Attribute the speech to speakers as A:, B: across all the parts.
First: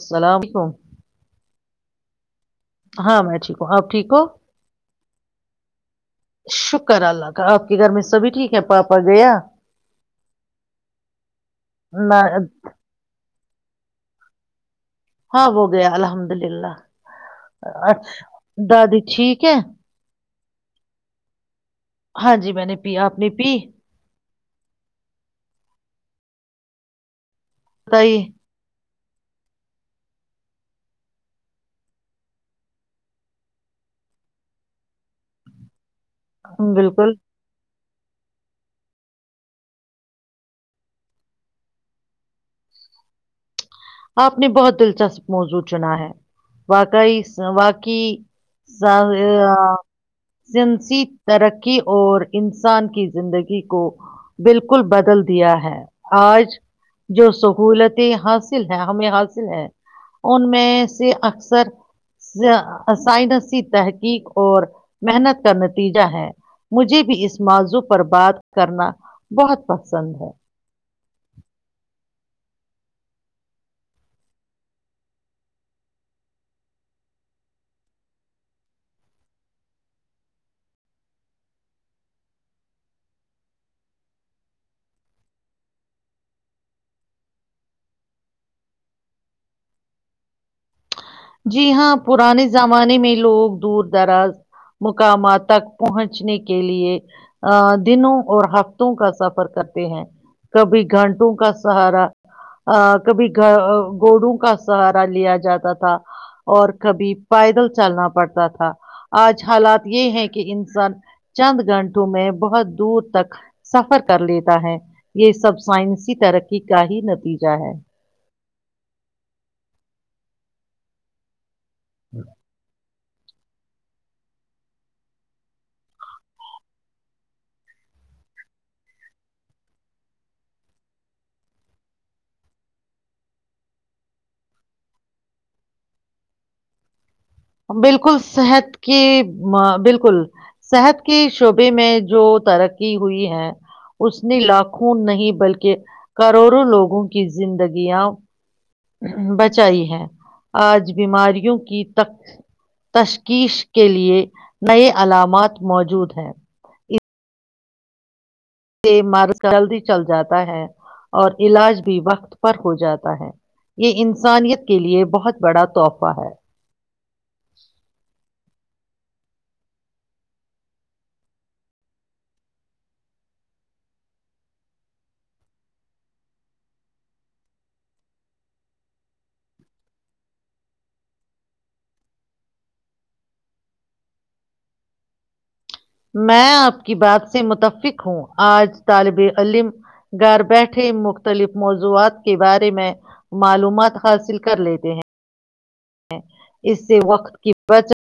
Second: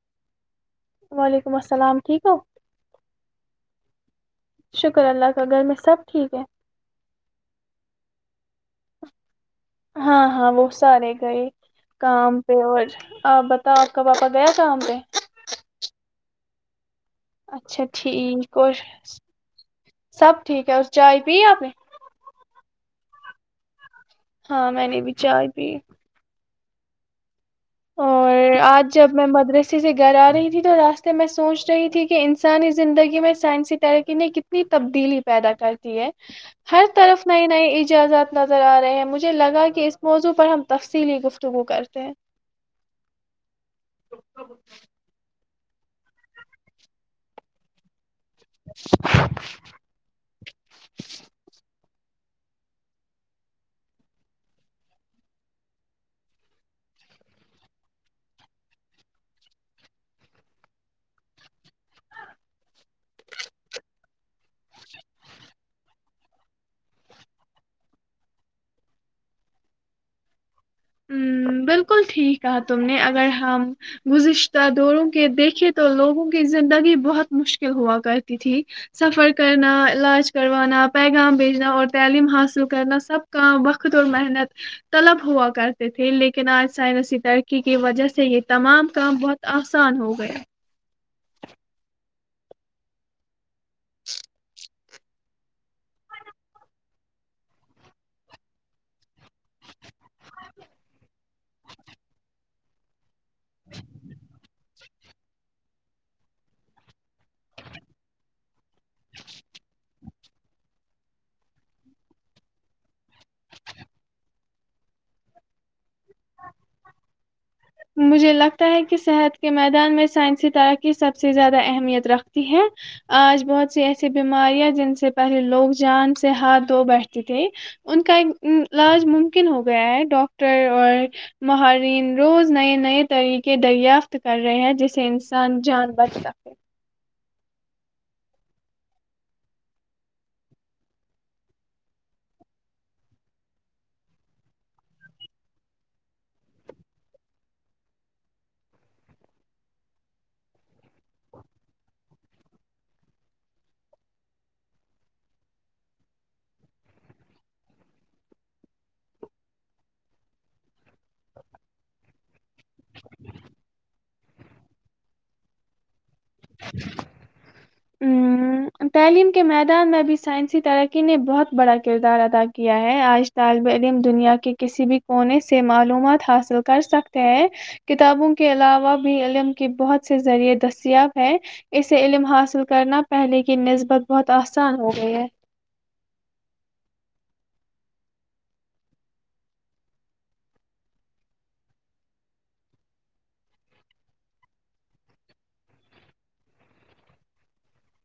A: السلام علیکم [unintelligible]
B: وعلیکم السلام ٹھیک ہو
A: ہاں میں ٹھیک ہوں آپ ٹھیک ہو [unintelligible]
B: شکر اللہ کا گھر میں سب ٹھیک ہے
A: شکر اللہ کا آپ کے گھر میں سبھی ٹھیک ہے پاپا گیا
B: ہاں ہاں وہ سارے گئے
A: نہ
B: کام پہ اور آپ تو آپ کا پاپا گیا شام پہ [unintelligible]
A: ہاں وہ گیا الحمد للہ اچھا
B: ٹھیک اور
A: دادی ٹھیک ہے [unintelligible]
B: سب ٹھیک ہے اس چائے پیے اپنی
A: ہاں جی میں نے پی اپنی پی
B: ہاں میں نے بھی چائے پی
A: بت ہی [unintelligible]
B: اور آج جب میں مدرسے سے گھر آ رہی تھی تو راستے میں سوچ رہی تھی کہ انسانی زندگی میں سائنسی ترقی نے کتنی تبدیلی پیدا کرتی ہے ہر
A: بالکل
B: طرف نئی نئی جزاد نظر آ رہے ہیں مجھے لگا کہ اس موضوع پر ہم تفصیلی گفتگو کرتے ہیں
A: آپ نے بہت دلچسپ موجود چنا ہے واقعی واقعی سنسی ترقی اور انسان کی زندگی کو بالکل بدل دیا ہے آج جو سہولتیں حص حاصل ہے ہمیں حاصل ہے ان میں سے اکثرائنسی تحقیق اور محنت کا نتیجہ ہے مجھے بھی اس موضوع پر بات کرنا بہت پسند ہے
B: ہ بالکل ٹھیک کہا تم نے اگر ہم گذشتہ دوروں کے دیکھے تو لوگوں کی زندگی بہت مشکل ہوا کرتی تھی سفر کرنا علاج کروانا پیغام بھیجنا اور تعلیم حاصل کرنا سب کا وقت اور محنت طلب ہوا کر تھے لیکن آج سائنسی ترقی کی وجہ سے یہ تمام کام بہت آسان ہو گیا
A: جی ہاں پرانے زمانے میں لوگ دور دراز مقامات تک پہنچنے کے لیے ا دنوں اور ہفتوں کا سفر کرتے ہیں کبھی گھنٹوں کا سہارا کبھی گ گوڑوں کا سر لیا جاتا تھا اور کبھی پیدل چلنا پڑتا تھا آج حالات یہ ہے کہ انسان چند گھنٹوں میں بہت دور تک سفر کر لیتا ہے یہ سب سائنسی ترقی کا ہی نتیجہ ہے
B: مجھے لگتا ہے کہ صحت کے میدان میں سائنسی ترقی سب سے زیادہ اہمیت رکھتی ہے آج بہت سی ایسی بیماریاں جن سے پہلے لوگ جان سے ہاتھ دھو بیٹھتی تھھی ان کا علاج ممکن ہو گیا ہے ڈاکٹر اور مہرین روز نئے نئے طریقے دریافت کر رہے ہیں جس سے انسان جان بچ سکے
A: بالکل صحت کی بالکل صحت کے شعبے میں جو ترقی ہوئی ہے اس نے لاکھوں نہیں بلکہ کروڑوں لوگوں کی زندگیاں بچائی ہے آج بیماریوں کی [unintelligible] تشخیص کے لیئے نئے علامات موجود ہیں اس سے مرد جلدی چل جاتا ہے اور علاج بھی وقت ر ہو جاتا ہے یہ ان سے [unintelligible] انسانیت کے لیے بہت بڑا تحفہ [unintelligible]
B: ہ تعلیم [unintelligible] کے میدان میں بھی سائنسی ترقی نے بہت بڑا کردار ادا کیا ہے آج طالب علم دنیا کے کسی بھی کونے سے معلومات حاصل کر سکتے ہیں کتابوں کے علاوہ بھی علم کے بہت سے ذریعے دستیاب ہے اسے علم حاصل کرنا پہلے کی نسبت بہت آسان ہو گئی ہے
A: میں آپ کی بات سے متفق ہوں آج طالب علم گھر بیٹھے مختلف موضوعات کے بارے میں معلومات حاصل کر لیتے ہیں اس سے وقت کی بچت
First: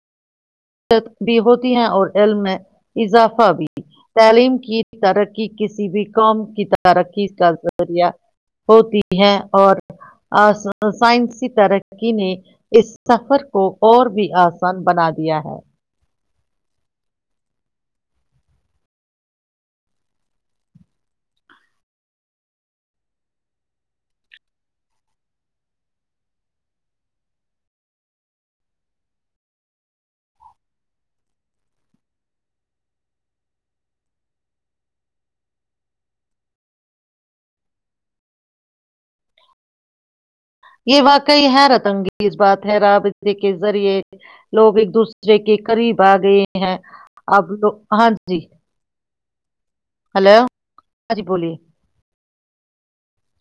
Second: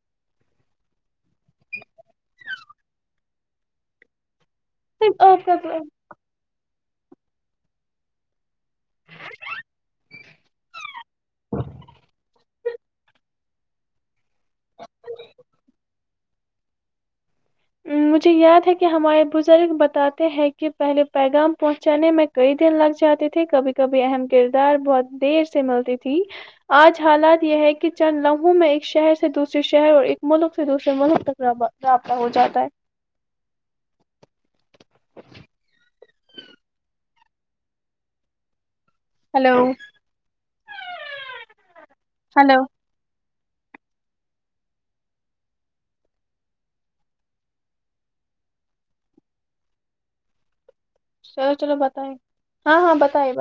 A: ت بھی ہوتی ہیں اور علم میں اضافہ بھی تعلیم کے کی
B: صرف آپ
A: ترقی
B: کا
A: کسی بھی قوم کی طرح ترقی کا ذریعہ ہوتی ہے اور سائنسی ترقی نے اس سفر کو اور بھی آسان بنا کیا ہے
B: مجھے یاد ہے کہ ہمارے بزرگ بتاتے ہیں کہ پہلے پیغام پہنچانے میں کئی دن لگ جاتے تھے کبھی کبھی اہم کردار بہت دیر سے ملتی تھی آج حالات یہ ہے کہ چند لمہوں میں ایک شہر سے دوسرے شہر اور ایک ملک سے دوسرے ملک تک رابطہ ہو جاتا [unintelligible] ہلو
A: یہ واقعی ہے رت انگیز بات
B: ہلو
A: ہے راب کے ذریعے لوگ ایک دوسرے کے قریب آ گئے ہیں ابو ہاں جی ہلو
B: چلو چلو بتائیں ہاں ہاں بتائے ب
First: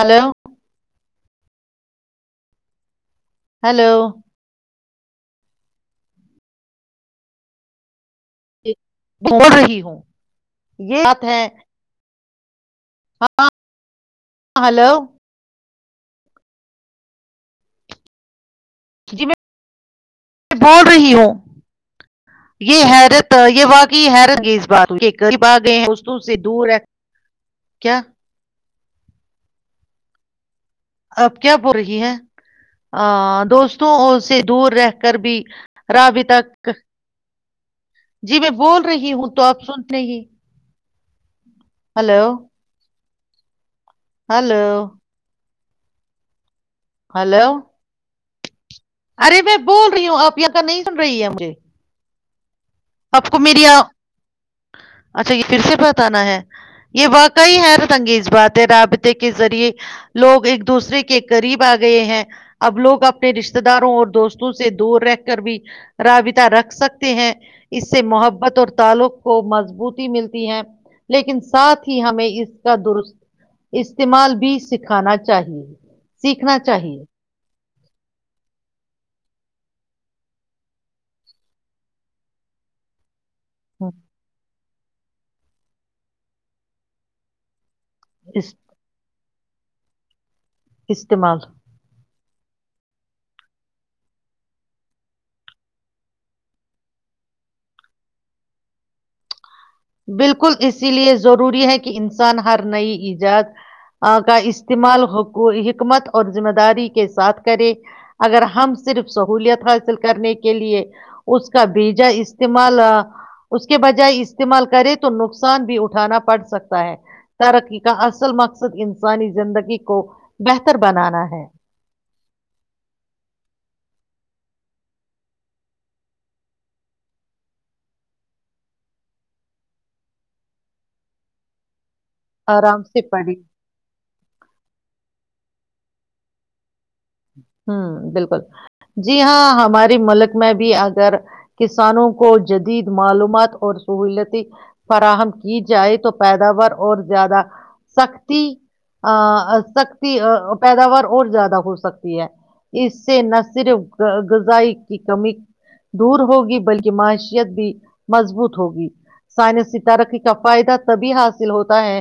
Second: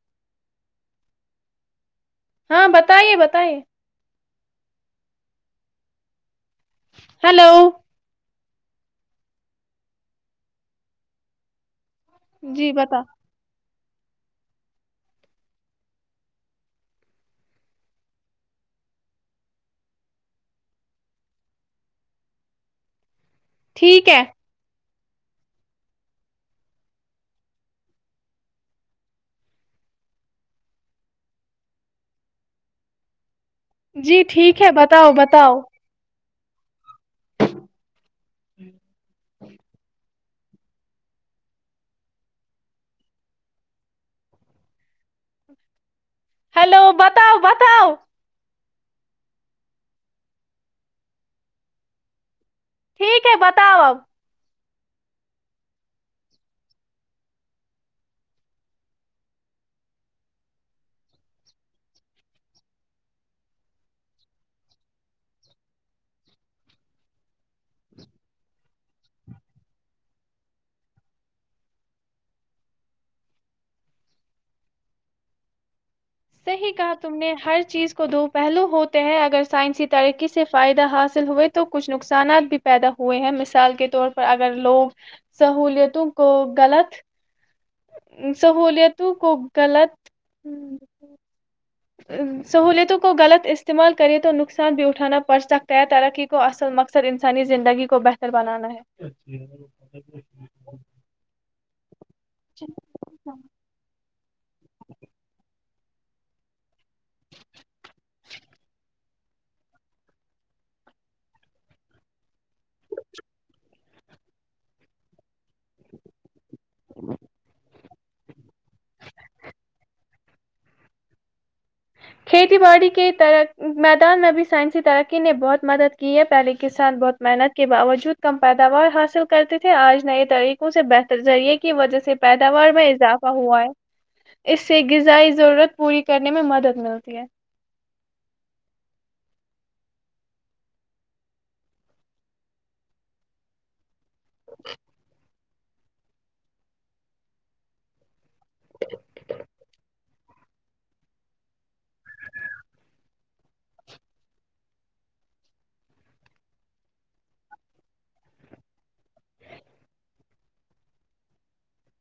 A: ہیلو
B: ہاں بتائیے ب
A: ہلو
B: ہلو
A: ول رہی ہوں یہ بات ہے
B: جی بتا
A: ہاں ہلو جی میں بول رہی ہوں یہ حیرت تو یہ واقع
B: ٹھیک ہے
A: حیرتگ اس بات قریب آ گئے ہیں اس سے دور ہے کیا آپ کیا بول رہی ہیں آ دوستوں
B: جی
A: سے
B: ٹھیک
A: دور
B: ہے
A: رہ
B: بتاؤ
A: کر بھی
B: بتاؤ
A: راب تک ک جی میں بول رہی ہوں تو آپ سنتے ہی ہلو ہلو
B: ہیلو بتاؤ
A: ہلو
B: بتاؤ
A: ارے میں بول رہی ہوں آپ یہ کا نہیں سن رہی ہے مجھے
B: ٹھیک
A: آپ
B: ہے
A: کو میری
B: بتاؤ
A: آ-
B: اب
A: اچھا یہ پھر سے بتانا ہے یہ واقعی حیرت انگیز بات ہے رابطے کے ذریعے لوگ ایک دوسرے کے قریب آ گئے ہیں اب لوگ اپنے رشتے داروں اور دوستوں سے دور رہ کر بھی رابطہ رکھ سکتے ہیں اس سے محبت اور تعلق کو مضبوطی ملتی ہے لیکن ساتھ ہی ہمیں اس کا درست استعمال بھی سکھانا چاہیے سیکھنا
B: صحیح کہا
A: چاہیے
B: تم نے ہر چیز کو دو پہلو ہوتے ہیں اگر سائنسی ترقی سے فائدہ حاصل ہوئے تو کچھ نقصانات بھی پیدا ہوئے ہیں م مثال کے
A: ہم،
B: طور پر اگر لوگ سہلیتوں کو غلط
A: اس
B: سہولت کوگلت ہ
A: استعمال
B: سہوولتوں کو غلط استعمال کرے تو نقصان بھی اٹھانا پڑ سکتا ہے ترقی کو اصل مقصد انسانی زندگی کو بہتر بنانا ہے
A: بالکل اسی لیے ضروری ہے کہ ان ہر
B: ہے
A: نئی ایجاد کا استعمال حقوق حکت اور ذمہ داری کے ساتھ کرے اگر ہم صرف سہولت حاصل کرنے کے لیے اس کا بیجا استعمال اس کے بجائے استعمال کرے تو نقصان سان بھی اٹھانا پڑ سکتا ہے ترقی کا اصل مقصد انسانی زندگی کو بہتر بنانا ہے
B: کھیتی باڑی کےر میدان میں بھی سائنسی ترقی نے بہت مدد کی ہے پہلے کسان بہت محنت کے باوجود کم پیداوار حاصل کرتے تھے آج نئے طریقوں سے بہتر ذریعے کی وجہ سے پیداوار
A: آرام
B: میں
A: سے
B: اضافہ
A: پڑھیں
B: ہوا ہے اس سے غذائی ضرورت پوری کر میں مدد ہ
A: ہوں بالکل جی ہاں ہماری ملک میں بھی اگر کسانوں کو جدید معلومات اور سہولت فراہم کی جائے تو پیداوار اور زیادہ سختی سختی پیداوار اور زیادہ ہو سکتا اس سے نہ صرف غذائی کی کمی دور ہوگی بلکہ معیشیت بھی مضبوط ہوگی سائنسی ترقی کا فائدہ تبھی حاصل ہوتا ہے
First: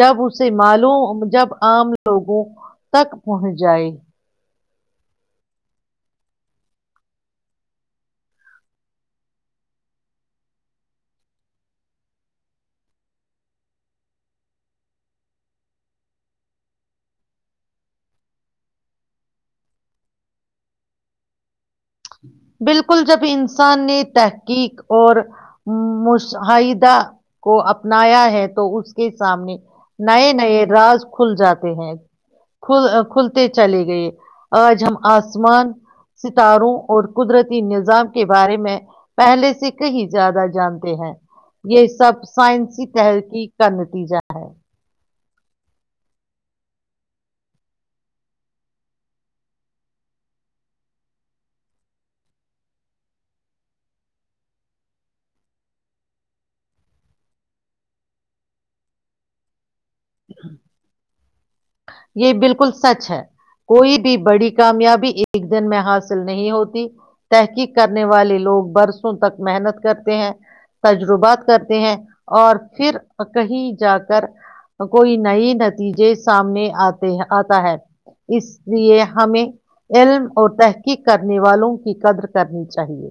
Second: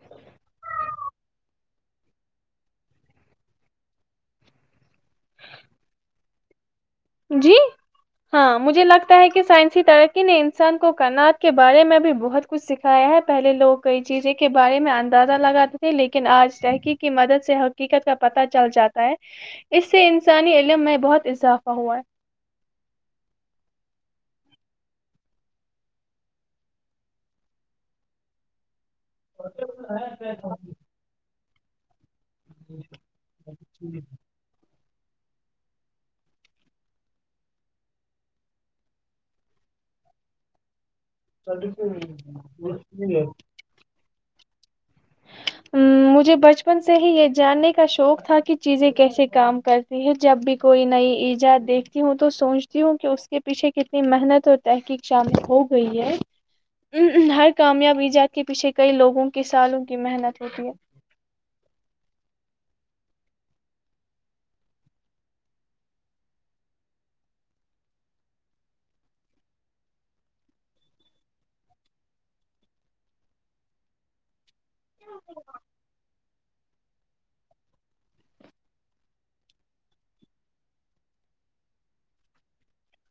A: جب اسے مالوم جب عام لوگوں تک پہنچ جائے
B: جی ہاں مجھے لگتا ہے کہ سائنسی ترقی نے انسان کو کناعات کے بارے میں بھی بہت کچھ سکھایا ہے پہلے لوگ کئی چیزیں کے بارے میں اندازہ لگاتے تھے لیکن آج تحقیق کی مدد سے حقیقت کا پتہ چل جاتا ہے اس سے انسانی علم میں بہت اضافہ ہوا ہے
A: بالکل جب انسان نے طے حقق اور مشاہدہ کو اپنایا ہے تو اس کے سامنے نئے نئے رج کھل جاتے بہت کل کھلتے چلے گئے آج ہم آسمان ستاروں اور قدرتی نظام کے بارے میں پہلے سے کہیں زیادہ جانتے ہیں یہ سب سائنسی تحرقی کا نتیجہ ہے [inaudible]
B: مجھے بچپن سے ہی یہ جاننے کا شوق تھا کہ چیزیں کیسے کام کرتی ہے جب بھی کوئی نئی ایجاد دیکھتی ہوں تو سوچتی ہوں کہ اس کے پیچھے کتنی محنت اور تحقیق شامل ہو گئی ہے ا ہر کامیاب ایجاد کے پیچھے کئی لوگوں کے سالوں کی محنت ہوتی
A: یہ بالکل سچ ہے کوئی بھی بڑی کامیابی ایک دن میں حاصل نہیں ہوتی تحقیق کرنے والے لوگ برسوں تک محنت کرتے ہیں تجربات کرتے ہیں اور پھر کہیں جا کر کوئی نئی نتیجے سامنے آتے آتا ہے اس لیے ہمیں علم اور تحقیق کرنے والوں کی قدر کرنی چاہیے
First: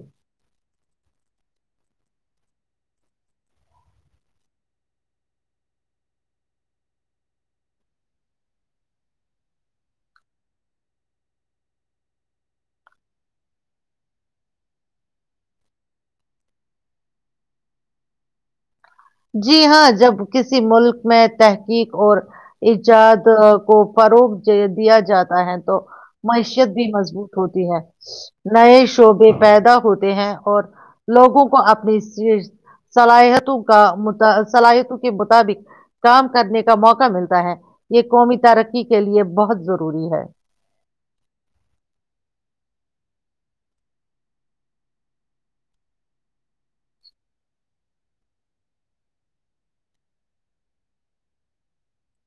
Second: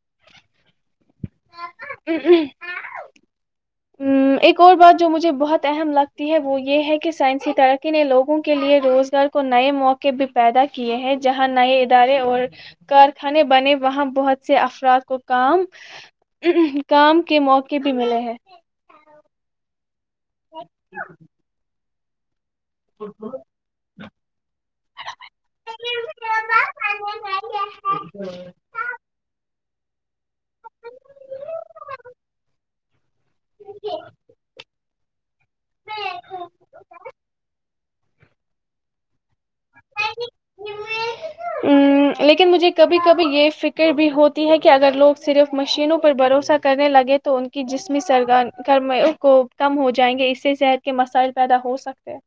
B: ا ہ ا ایک اور بات جو مجھے بہت اہم لگتی ہے وہ یہ ہے کہ سائنسی ترقی نے لوگوں کے لیئے روزگار کو نئے موقع بھی پیدا کیے ہیں جہاں نئے ادارے اور کارخانے بنے وہاں بہت سے افراد کو کام اہ کام کے موقع بھی ملے ہیں
A: جی ہاں جب کسی ملک میں تحقیق اور ایجاد کو فروغ دیا جاتا ہے تو معیشت بھی مضبوط ہوتی ہے نئے شعبے پیدا ہوتے ہیں اور لوگوں کو اپنی صلاحیتوں کو مطابق کام کرنے کا موقع ملتا ہے یہ قومی ترقی کے لیئے بہت ضروری ہے
B: لیکن مجھے کبھی کبھی یہ فکر بھی ہوتی ہے کہ اگر لوگ صرف مشینوں پر بھروسہ کرنے لگے تو ان کی جسمیرگر کو کم ہو جائیں گے اس سے صحت کے مسائل پیدا ہو سکتے ہیں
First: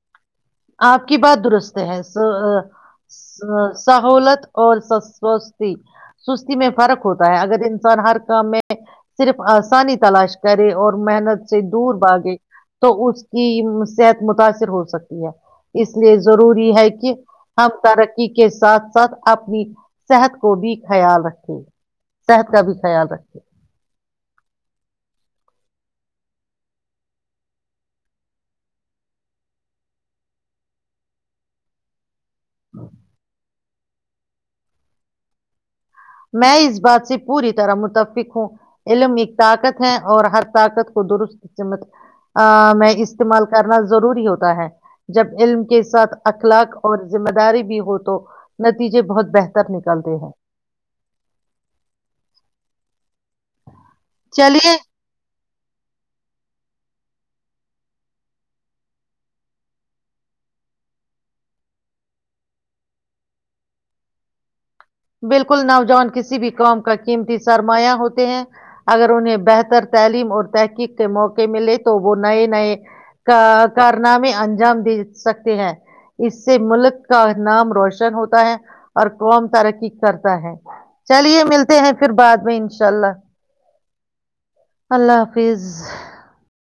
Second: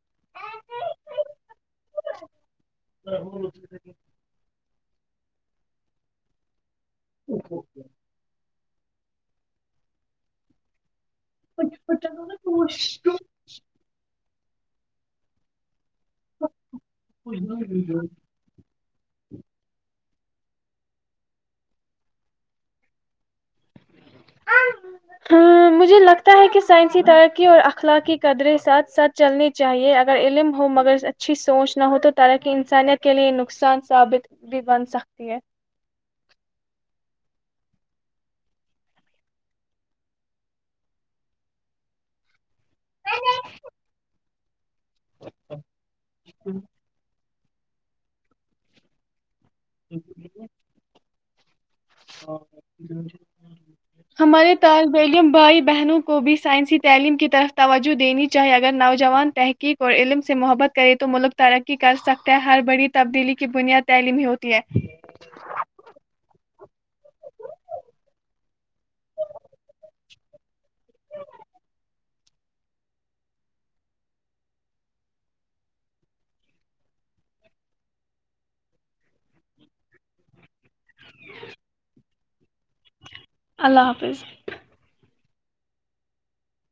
A: آپ کی بات درست ایس ا سہولت اور سستی سستی میں فرق ہوتا ہے اگر انسان ہر کام میں صرف آسانی تلاش کریں اور محنت سے دور باگے تو اس کی صحت متاثر ہو سکتا یا اس لیے ضروری ہے کہ ہم ترقی کے ساتھ ساتھ اپنی صحت کو بھی خیال رکھے صحت کا بھی خیال رکھیں
B: مجھے لگتا ہے کہ سائنسی ترقی اور اخلاقی قدریں ساتھ ساتھ چلنی چاہیے اگر علم ہو مگر اچھی سوچ نہ ہو تو تراکی انسانیت کے لیے نقصان ثابت بھی بن سکتی ہے
A: میں اس بات سے پوری طرح متفق ہوں علم ایک طاقت ہے اور ہر طاقت کو درستت میں استعمال کرنا ضروری ہوتا ہے جب علم کے ساتھ اخلاق اور م د بھی ہو تو نتیجے بہت بہتر پتر نکلتے ہیں
B: [inaudible] ہمارے
A: چلیے
B: طالب علم بھائی بہنوں کو بھی سائنسی تعلیم کی طرف توجہ دینی چاہیے اگر نوجوان تحقیق اور علم سے محبت کرے تو ملک ترقی کر سکتے ہیں ہر بڑی تبدیلی کی بنیاد تعلیم ہی ہوتی ہے
A: بالکل نوجوان کسی بھی قوم کا قیمتی سرمایہ ہوتے ہیں اگر انہیں بہتر تعلیم اور تحقیق کے موقع ملے تو وہ نئے نئے کارنامے انجام دے سکتے ہیں اس سے ملک کا نام روشن ہوتا ہے اور قوم ترقی کرتا ہے چلیے ملتے ہیں پھر بعد میں انشاء اللہ
B: اللہ حافظ
A: اللہ حفظ [unintelligible] فض [unintelligible]